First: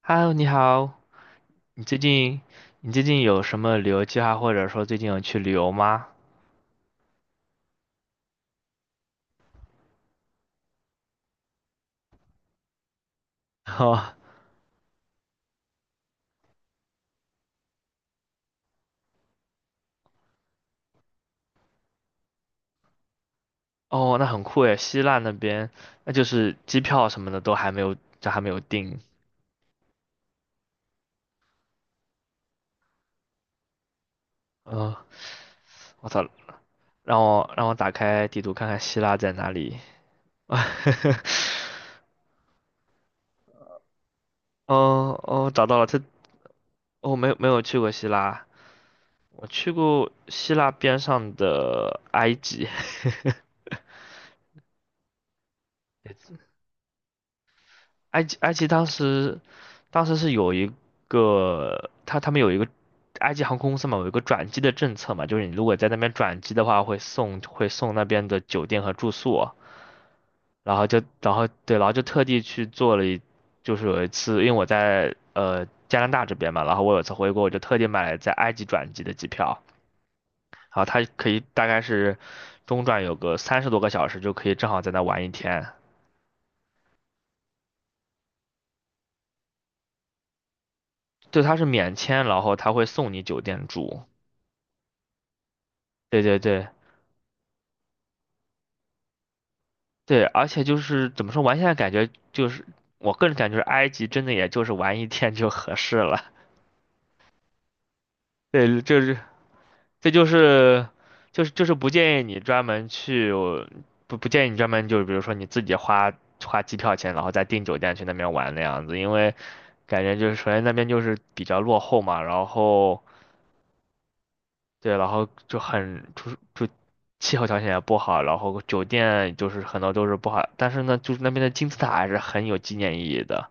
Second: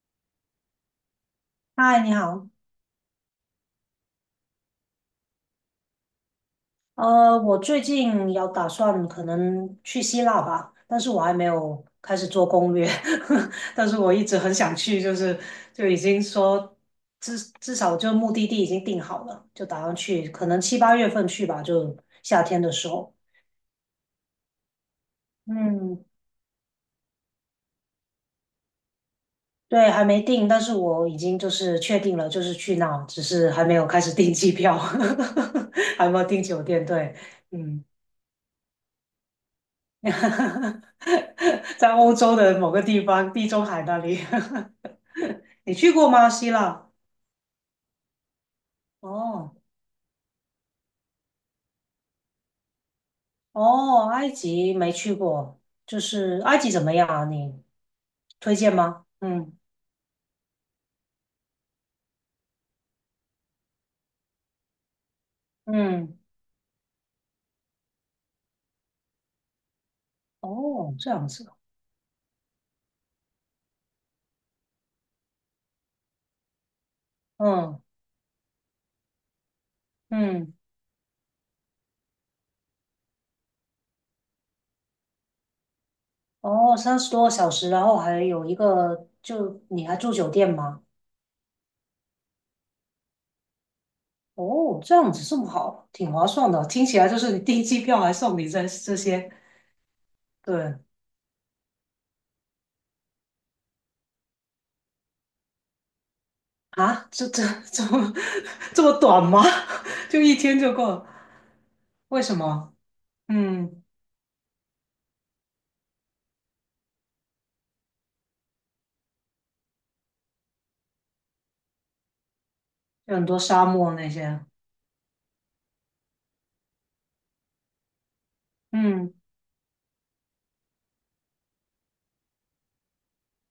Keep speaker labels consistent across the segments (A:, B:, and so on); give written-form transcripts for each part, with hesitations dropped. A: Hello，你好，你最
B: 嗨，你
A: 近
B: 好。
A: 你最近有什么旅游计划，或者说最近有去旅游吗？
B: 我最近有打算可能去希腊吧，但是我还没有开始做攻略，但是我
A: 哦，
B: 一直很想去，就是就已经说至少就目的地已经定好了，就打算去，可能七八月份去吧，就夏天的时候。
A: 哦，那很酷诶，希腊那边，
B: 嗯，
A: 那就是机票什么的都还没有，这还没有定。
B: 对，还没定，但是我已经就是确定了，就是去那，只是还没有开始订机票，
A: 嗯、我
B: 还没有
A: 操，
B: 订酒店，对，
A: 让我
B: 嗯。
A: 打开地图看看希腊在哪里。
B: 在欧洲的某个地方，地中海那里。
A: 哦哦，找
B: 你
A: 到了，
B: 去
A: 它
B: 过吗？希腊？
A: 没有去过希腊，我
B: 哦
A: 去过希腊边上的埃及。
B: 哦，埃及没去过，就是埃及怎么样啊？你
A: 埃及埃
B: 推
A: 及
B: 荐
A: 当
B: 吗？
A: 时
B: 嗯
A: 当时是有一个他们有一个埃及航空公司嘛，有一个转机的政策嘛，就是你如果在那边
B: 嗯，
A: 转机的话，会送那边的酒店和住宿，然后
B: 哦，
A: 就
B: 这样
A: 然
B: 子，
A: 后对，然后就特地去做了一，就是有一次，因为我在加拿大这边嘛，然后我有一次回国，我就特
B: 嗯
A: 地买了在埃及转机的机票，
B: 嗯，
A: 然后它可以大概是中转有个30多个小时，就可以正好在那玩一天。
B: 哦，三十多个小时，然后还有一个，就你还住酒店吗？
A: 对，它是免签，然后他会送你酒店住。
B: 哦，这样子这么好，挺
A: 对
B: 划
A: 对
B: 算的，
A: 对，
B: 听起来就是你订机票还送你这些，
A: 对，而且就
B: 对，
A: 是怎么说，现在感觉就是我个人感觉，埃及真的也就是玩一天就合适了。
B: 啊，这这么
A: 对，
B: 这么
A: 就是
B: 短吗？
A: 这
B: 就
A: 就
B: 一天就够
A: 是
B: 了？
A: 就是就是不建
B: 为
A: 议
B: 什
A: 你专
B: 么？
A: 门去，
B: 嗯，
A: 不建议你专门就是比如说你自己花机票钱，然后再订酒店去那边玩那样子，因为感觉就是首先那边就是比较落后嘛，然后
B: 有很多沙漠那些。
A: 对，然后就很就是气候条件也不好，然后酒
B: 嗯，
A: 店就是很多都是不好，但是呢，就是那边的金字塔还是很有纪念意义的。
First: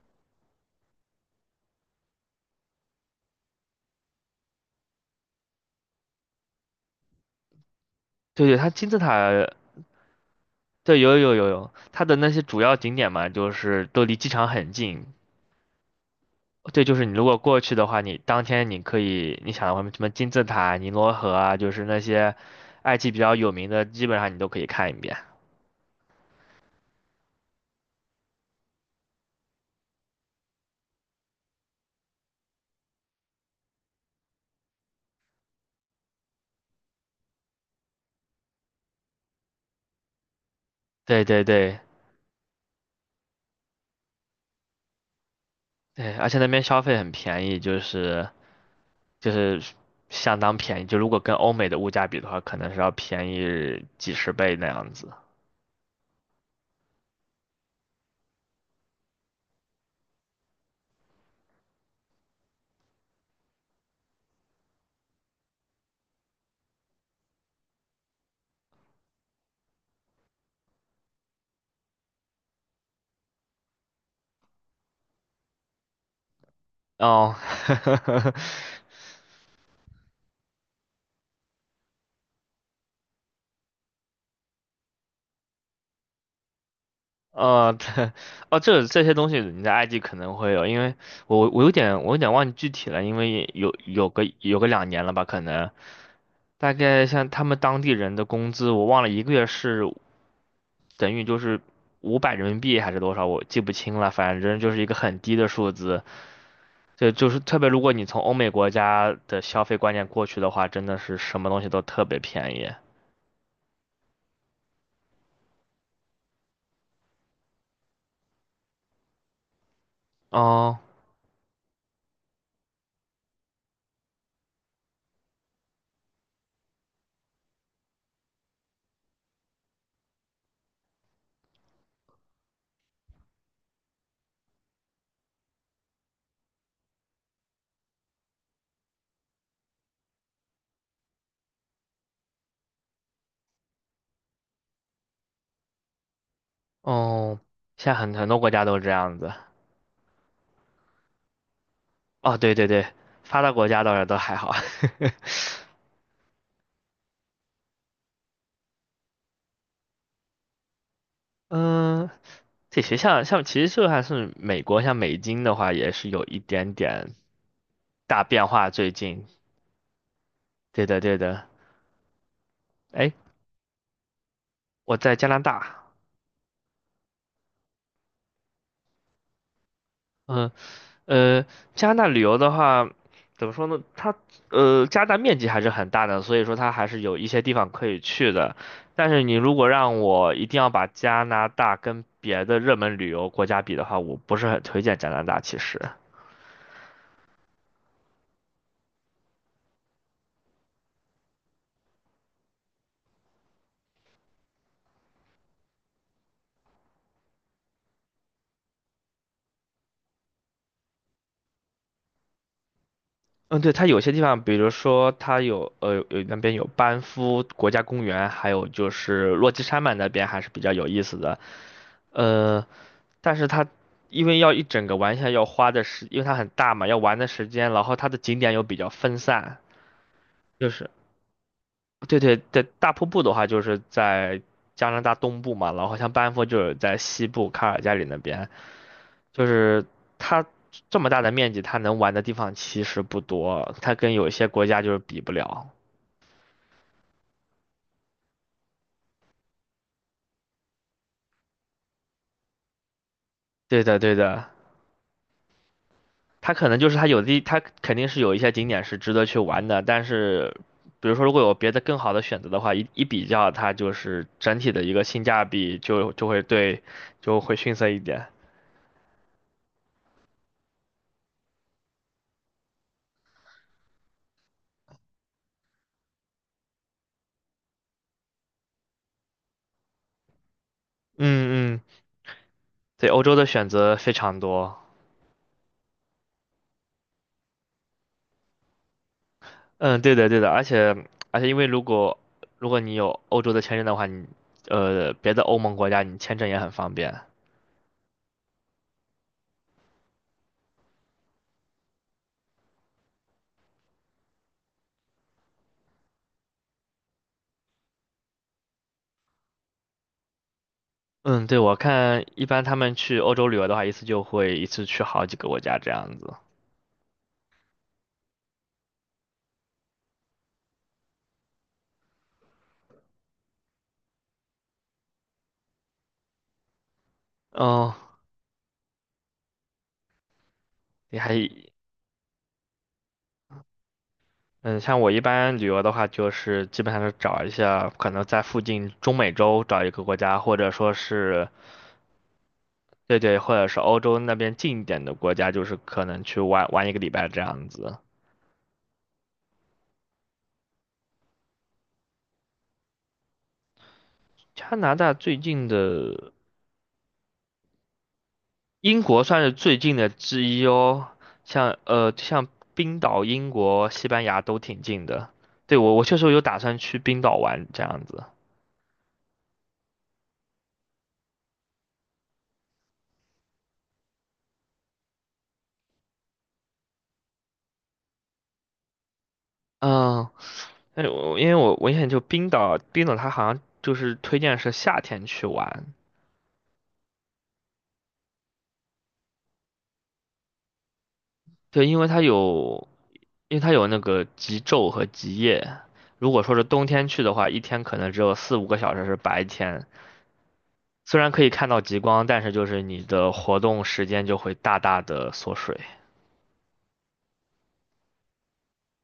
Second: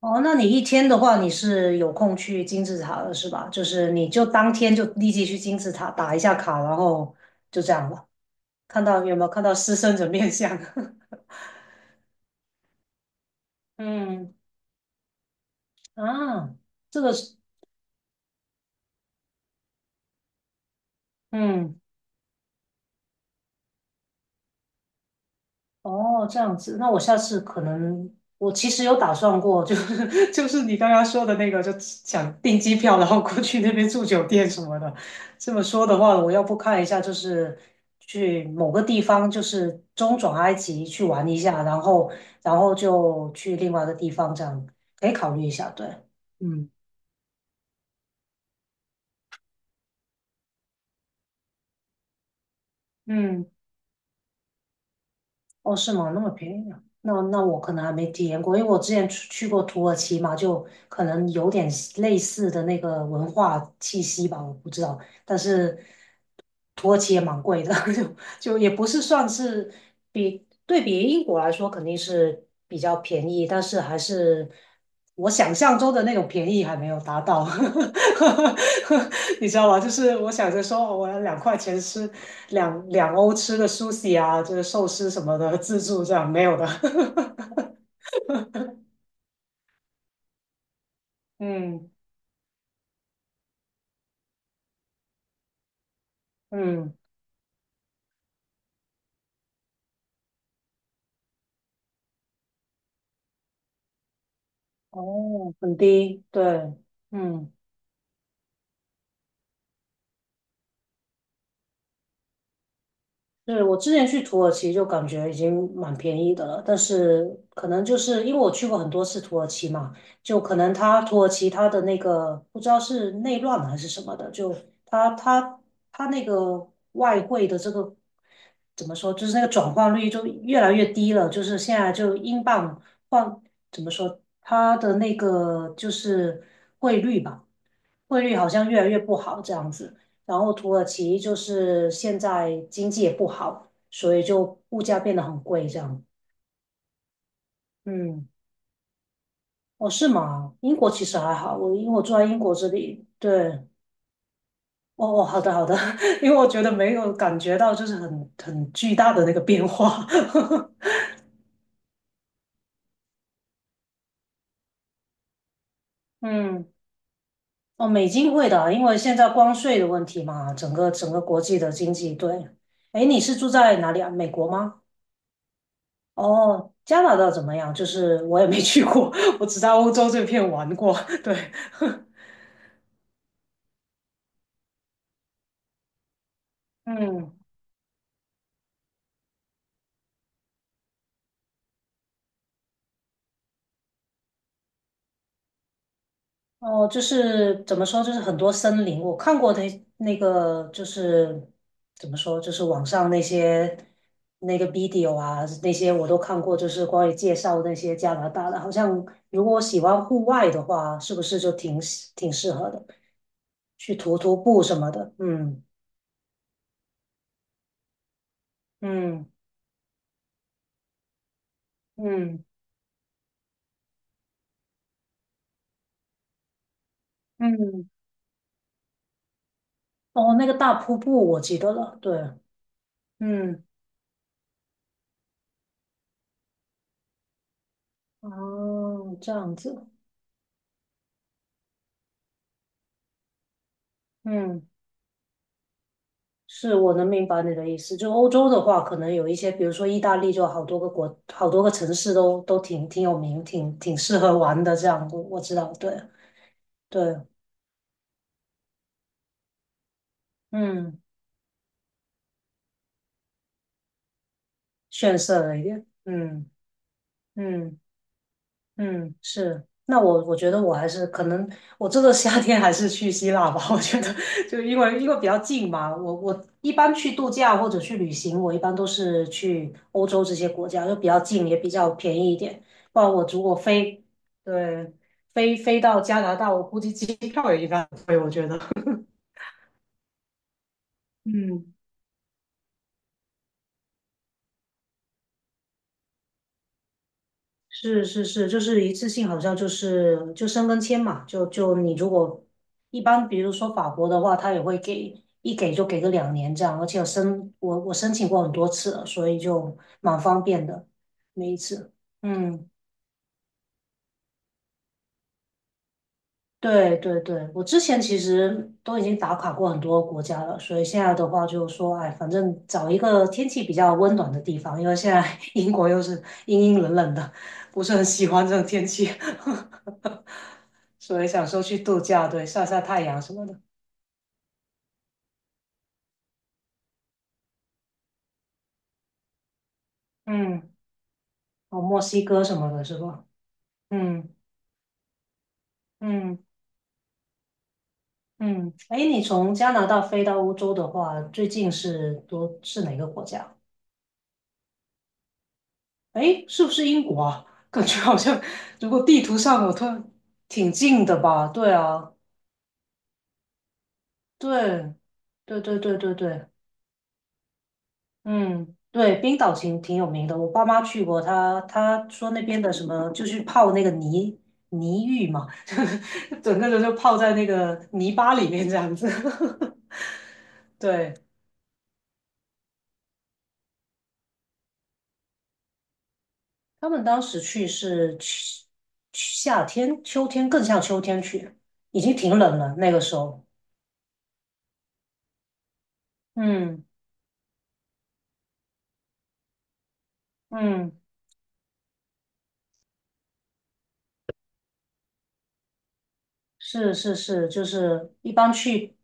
B: 哦，那你一天的话，你是有空去金字塔的是吧？就是你就当天就立即去金字塔打一下卡，然后就这样了。
A: 对对，它
B: 看
A: 金字
B: 到
A: 塔，
B: 有没有看到狮身人面像？
A: 对，有，它的那些主要景点嘛，就 是都离机
B: 嗯
A: 场很近。
B: 啊，
A: 对，就
B: 这
A: 是你
B: 个
A: 如
B: 是
A: 果过去的话，你当天你可以，你想什么金字塔、尼罗河啊，就
B: 嗯。
A: 是那些埃及比较有名的，基本上你都可以看一遍。
B: 哦，这样子，那我下次可能，我其实有打算过，就是 就是你刚刚说的那个，就想订机票，然后过去那边住酒店什么的。这么说的话，我要不看一下，就是去某个地方，就是中转埃及去
A: 对
B: 玩一
A: 对
B: 下，
A: 对
B: 然后然后就去另外一个地方，这样可以考虑一下。对，
A: 对，而且那边
B: 嗯
A: 消费很便宜，就是相当便宜，就如果跟欧美的物价比的话，可能是要便
B: 嗯。
A: 宜几十倍那样子。
B: 哦，是吗？那么便宜啊？那我可能还没体验过，因为我之前去过土耳其嘛，就可能有点类似的那个文化气息吧，我不知道。但是土耳其也蛮贵的，就就也不是算是比对比英国来说肯定是比较便宜，但是还是我想象中的那种便宜还没有达
A: 哦，
B: 到。你知道吗？就是我想着说哦我要两块钱吃。两欧吃的 sushi 啊，就是寿司什么的自助这样没有的。
A: 对，哦，这些东西你在埃及可能会有，因为我我有
B: 嗯
A: 点我有点忘记具体了，因为有个2年了吧，可能大
B: 嗯，
A: 概像他们当地人的工资，我忘了一个月是等于就是500人民币还是多少，我记不清了，反正就是一个很低的
B: 哦，
A: 数
B: 很
A: 字。
B: 低，对，
A: 对，就是
B: 嗯。
A: 特别如果你从欧美国家的消费观念过去的话，真的是什么东西都特别便宜。
B: 对，我之前去土耳其就感觉已经蛮便宜的了，但是可能就是因为我去过很多次土耳其嘛，就可能
A: 哦
B: 它土耳其它的那个不知道是内乱还是什么的，就它它那个外汇的这个怎么说，就是那个转换率就越来越低了，就是现在就英镑换怎么说，它的那个就是汇率吧，汇率好像越来越不好这样子。然后土耳其就是现在经济也不好，所以就物价变得很贵这样。
A: 哦，现在很
B: 嗯，
A: 多国家都是这样子。
B: 哦，是吗？英国其实还好，我因为我住在
A: 哦，
B: 英
A: 对
B: 国
A: 对
B: 这
A: 对，
B: 里，
A: 发达
B: 对。
A: 国家倒是都还好。
B: 哦哦，好 的好的，因为我觉得没有感觉到就是很巨大的那个变化。
A: 嗯，这学校像其实就算是美国，像美金的话，也是 有一
B: 嗯，
A: 点点
B: 哦，美
A: 大
B: 金
A: 变
B: 会
A: 化。
B: 的，因
A: 最
B: 为现
A: 近，
B: 在关税的问题嘛，整
A: 对
B: 个
A: 的
B: 整
A: 对
B: 个国
A: 的。
B: 际的经济，对。哎，
A: 哎，
B: 你是住在哪里啊？美国吗？
A: 我在加拿大，
B: 哦，加拿大怎么样？就是我也没去过，我只在欧洲这片
A: 嗯，
B: 玩过。对，
A: 呃，加拿大旅游的话，怎么说呢？它加拿大面积还是很大的，所以说它还 是有一
B: 嗯，
A: 些地方可以去的。但是你如果让我一定要把加拿大跟别的热门旅游国家比的话，我不是很推荐加拿大，其实。
B: 哦，就是怎么说，就是很多森林，我看过的那个，就是怎么说，就是网上那些那个 video 啊，那些我都看过，就是关于介绍那些加拿大的，好像如果喜欢户外的话，是不是就挺适合的，
A: 嗯，对，它
B: 去
A: 有些
B: 徒
A: 地
B: 徒
A: 方，比
B: 步
A: 如
B: 什么
A: 说
B: 的。
A: 它
B: 嗯
A: 有那边有班夫国家公园，还有就
B: 嗯
A: 是落基山脉那边还是比较有意思的。
B: 嗯
A: 呃，但是它因为要一整个玩下来要花的时，因为它很大嘛，要玩的时间，然
B: 嗯。
A: 后它的景点又比较分散。
B: 哦，那个
A: 就
B: 大
A: 是
B: 瀑布我记得了，对，
A: 对对对，大瀑布的话就
B: 嗯
A: 是在加拿大东部嘛，然后像班夫就是在西部卡尔加里那边，
B: 哦，这
A: 就
B: 样
A: 是
B: 子，
A: 它这么大的面积，它能玩的地方其实不多，它跟有一些国
B: 嗯
A: 家就是比不了。
B: 是我能明白你的意思。就欧洲的话，可能有一些，比如说意大利，就好多个国，好多个城市都挺有名，挺
A: 对
B: 挺
A: 的，对
B: 适合
A: 的，
B: 玩的。这样，我知道，对
A: 它可能就是它
B: 对，
A: 有的，它肯定是有一些景点是值得去玩的，但是，
B: 嗯
A: 比如说如果有别的更好的选择的话，一一比较，它就是整体的一个
B: 逊
A: 性价
B: 色了一
A: 比
B: 点。
A: 就会
B: 嗯
A: 对，就会逊
B: 嗯。
A: 色一点。
B: 嗯，是。那我觉得我还是可能，我这个夏天还是去希腊吧。我觉得就因为比较近嘛，我一般去度假或者去旅行，我一般都是去欧洲这些国家，就比较近，也比
A: 嗯
B: 较
A: 嗯，
B: 便宜一点。不
A: 对，
B: 然
A: 欧
B: 我
A: 洲
B: 如
A: 的
B: 果
A: 选择
B: 飞，
A: 非常多。
B: 对，飞到加拿大，我估计机票也一般贵，我觉得。
A: 嗯，对的对的，而且因为
B: 嗯
A: 如果你有欧洲的签证的话，你别的欧盟国家你签证也很方便。
B: 是是是，就是一次性，好像就是就申根签嘛，就就你如果一般，比如说法国的话，他也会给一给就给个两年这样，而且我申请过很多次了，所以就蛮方便的，
A: 嗯，
B: 每一
A: 对，我
B: 次。
A: 看一般
B: 嗯，
A: 他们去欧洲旅游的话，一次就会一次去好几个国家这样子。
B: 对对对，我之前其实都已经打卡过很多国家了，所以现在的话就是说，哎，反正找一个天气比较温暖的地方，因为现在 英国又是阴阴冷冷的，不是
A: 嗯，
B: 很喜欢这种天气。
A: 你
B: 所以
A: 还，
B: 想说去度假，对，晒晒太阳什么的。
A: 嗯，像我一般旅游的话，就是基本上是找一下可能在附近中美洲找一个国家，或者
B: 嗯，
A: 说是，
B: 哦，墨西哥什么的，是
A: 对
B: 吧？
A: 对，或者是欧洲
B: 嗯
A: 那边近一点的国家，就是可能去
B: 嗯
A: 玩玩一个礼拜这样子。
B: 嗯。哎，你从加拿大飞到欧洲的话，最近是多是哪个国家？
A: 加拿大最近的，
B: 哎，是不是英国啊？感觉好像，如
A: 英
B: 果地
A: 国
B: 图
A: 算是
B: 上我
A: 最
B: 突
A: 近
B: 然
A: 的之一
B: 挺近
A: 哦，
B: 的吧？对
A: 像呃
B: 啊，
A: 像冰岛、英国、西班牙都挺
B: 对，
A: 近的。
B: 对
A: 对，
B: 对
A: 我
B: 对
A: 我
B: 对
A: 确实有
B: 对，
A: 打算去冰岛玩这样子。
B: 嗯，对，冰岛挺有名的，我爸妈去过，他说那边的什么就是泡那个泥浴嘛，就是整个人就泡在那个泥巴里面这样子。
A: 嗯，但是
B: 对，
A: 我因为我我印象就冰岛，冰岛它好像就是推荐是夏天去玩，
B: 他们当时去是去夏天、秋天，更像秋天去，
A: 对，
B: 已经挺冷了那个时候。
A: 因为它有那个极昼和极夜。如果说是
B: 嗯
A: 冬天去的话，一天可能只有4、5个小时是白天，
B: 嗯。
A: 虽然可以看到极光，但是就是你的活动时间就会大大的缩水。
B: 是是是，就是一般去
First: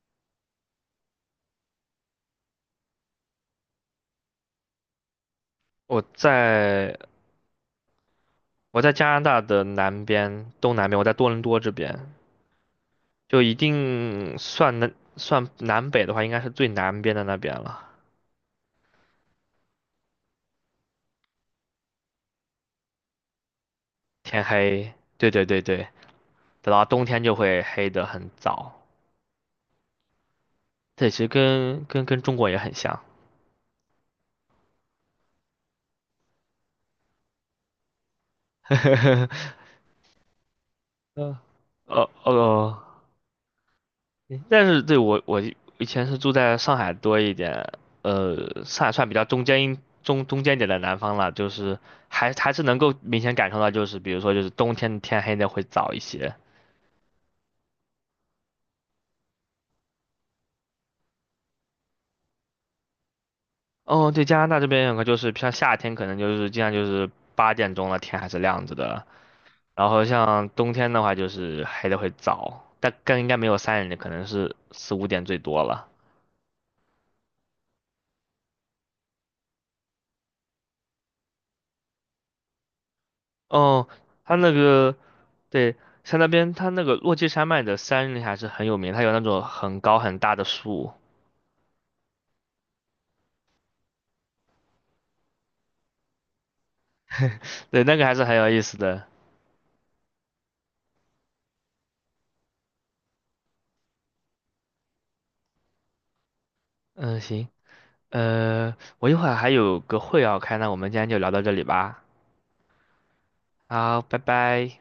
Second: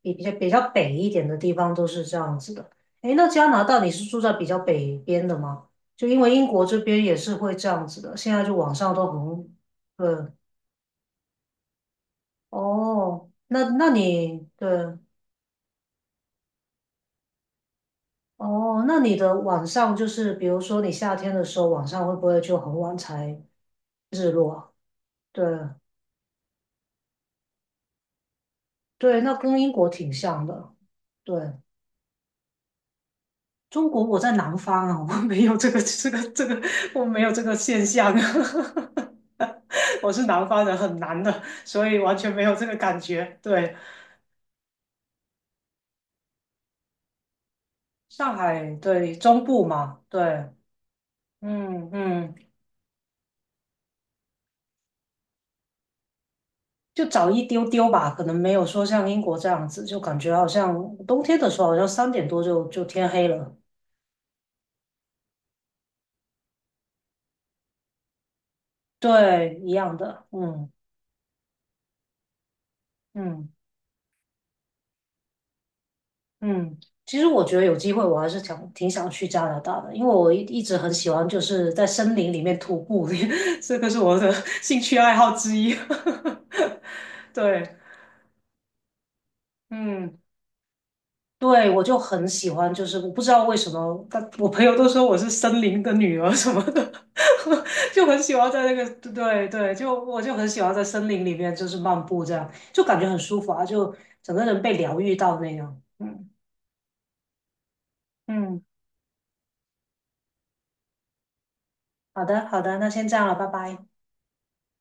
B: 比较比较北一点的地方都是这样子的。诶，那加拿大你是住在比较北边的吗？
A: 我
B: 就因为英国这
A: 在
B: 边也是会这样子的，现在就网
A: 我在
B: 上
A: 加
B: 都
A: 拿大
B: 很，
A: 的南
B: 对，
A: 边，东南边，我在多伦多这边，
B: 哦，
A: 就一
B: 那那
A: 定
B: 你对，
A: 算南北的话，应该是最南边的那边了。
B: 哦，那你的晚上就是比如说你夏天的时候晚上会不会就很晚才日
A: 天
B: 落啊
A: 黑，对
B: 对
A: 对对对。等到冬天就会黑得很早。
B: 对，那跟英国挺像的，
A: 这其实
B: 对。
A: 跟跟中国也很像。
B: 中国我在南方啊，我没有这个 这个，我没有这个现象啊，我是南方人，很难的，
A: 嗯，
B: 所以
A: 呃
B: 完全没有这个
A: 呃，
B: 感觉。对，
A: 但是对我以前是住在上海多一点，
B: 上海，
A: 上海算比
B: 对，
A: 较
B: 中
A: 中
B: 部
A: 间
B: 嘛，对，
A: 点的南方了，就是
B: 嗯
A: 还
B: 嗯，
A: 还是能够明显感受到，就是比如说就是冬天天黑的会早一些。
B: 就早一丢丢吧，可能没有说像英国这样子，就感觉好像冬天的时候，好像三点多就就天黑了。
A: 哦，对，加拿大这边有个就是像夏天可能就是经常就是8点钟了，天还是亮着的。
B: 对，一
A: 然
B: 样
A: 后
B: 的，
A: 像
B: 嗯
A: 冬天的话，就是黑的会早，但更应该没
B: 嗯。
A: 有3点的，可能是4、5点最多了。
B: 嗯，其实我觉得有机会，我还是想挺想去加拿大的，因为我一直很喜欢就是在森林里面徒步，这
A: 哦，
B: 个是我的
A: 它那
B: 兴
A: 个
B: 趣爱好之
A: 对，
B: 一。
A: 像那边它那个落基 山脉
B: 对，
A: 的山林还是很有名，它有那种很高很
B: 嗯，
A: 大的树，
B: 对，我就很喜欢，就是我不知道为什么，但我朋友都说我是森林的女儿什么的，
A: 对，那个
B: 就
A: 还
B: 很
A: 是
B: 喜
A: 很有
B: 欢
A: 意
B: 在那
A: 思
B: 个，
A: 的。
B: 对对，就我就很喜欢在森林里面就是漫步这样，就感觉很舒服啊，就整个人被疗愈到那样。嗯
A: 嗯，行，
B: 嗯，
A: 我一会儿还有个会要开，那我们今天就聊到这里吧。
B: 好的好的，那先这样了，拜拜。
A: 好，拜拜。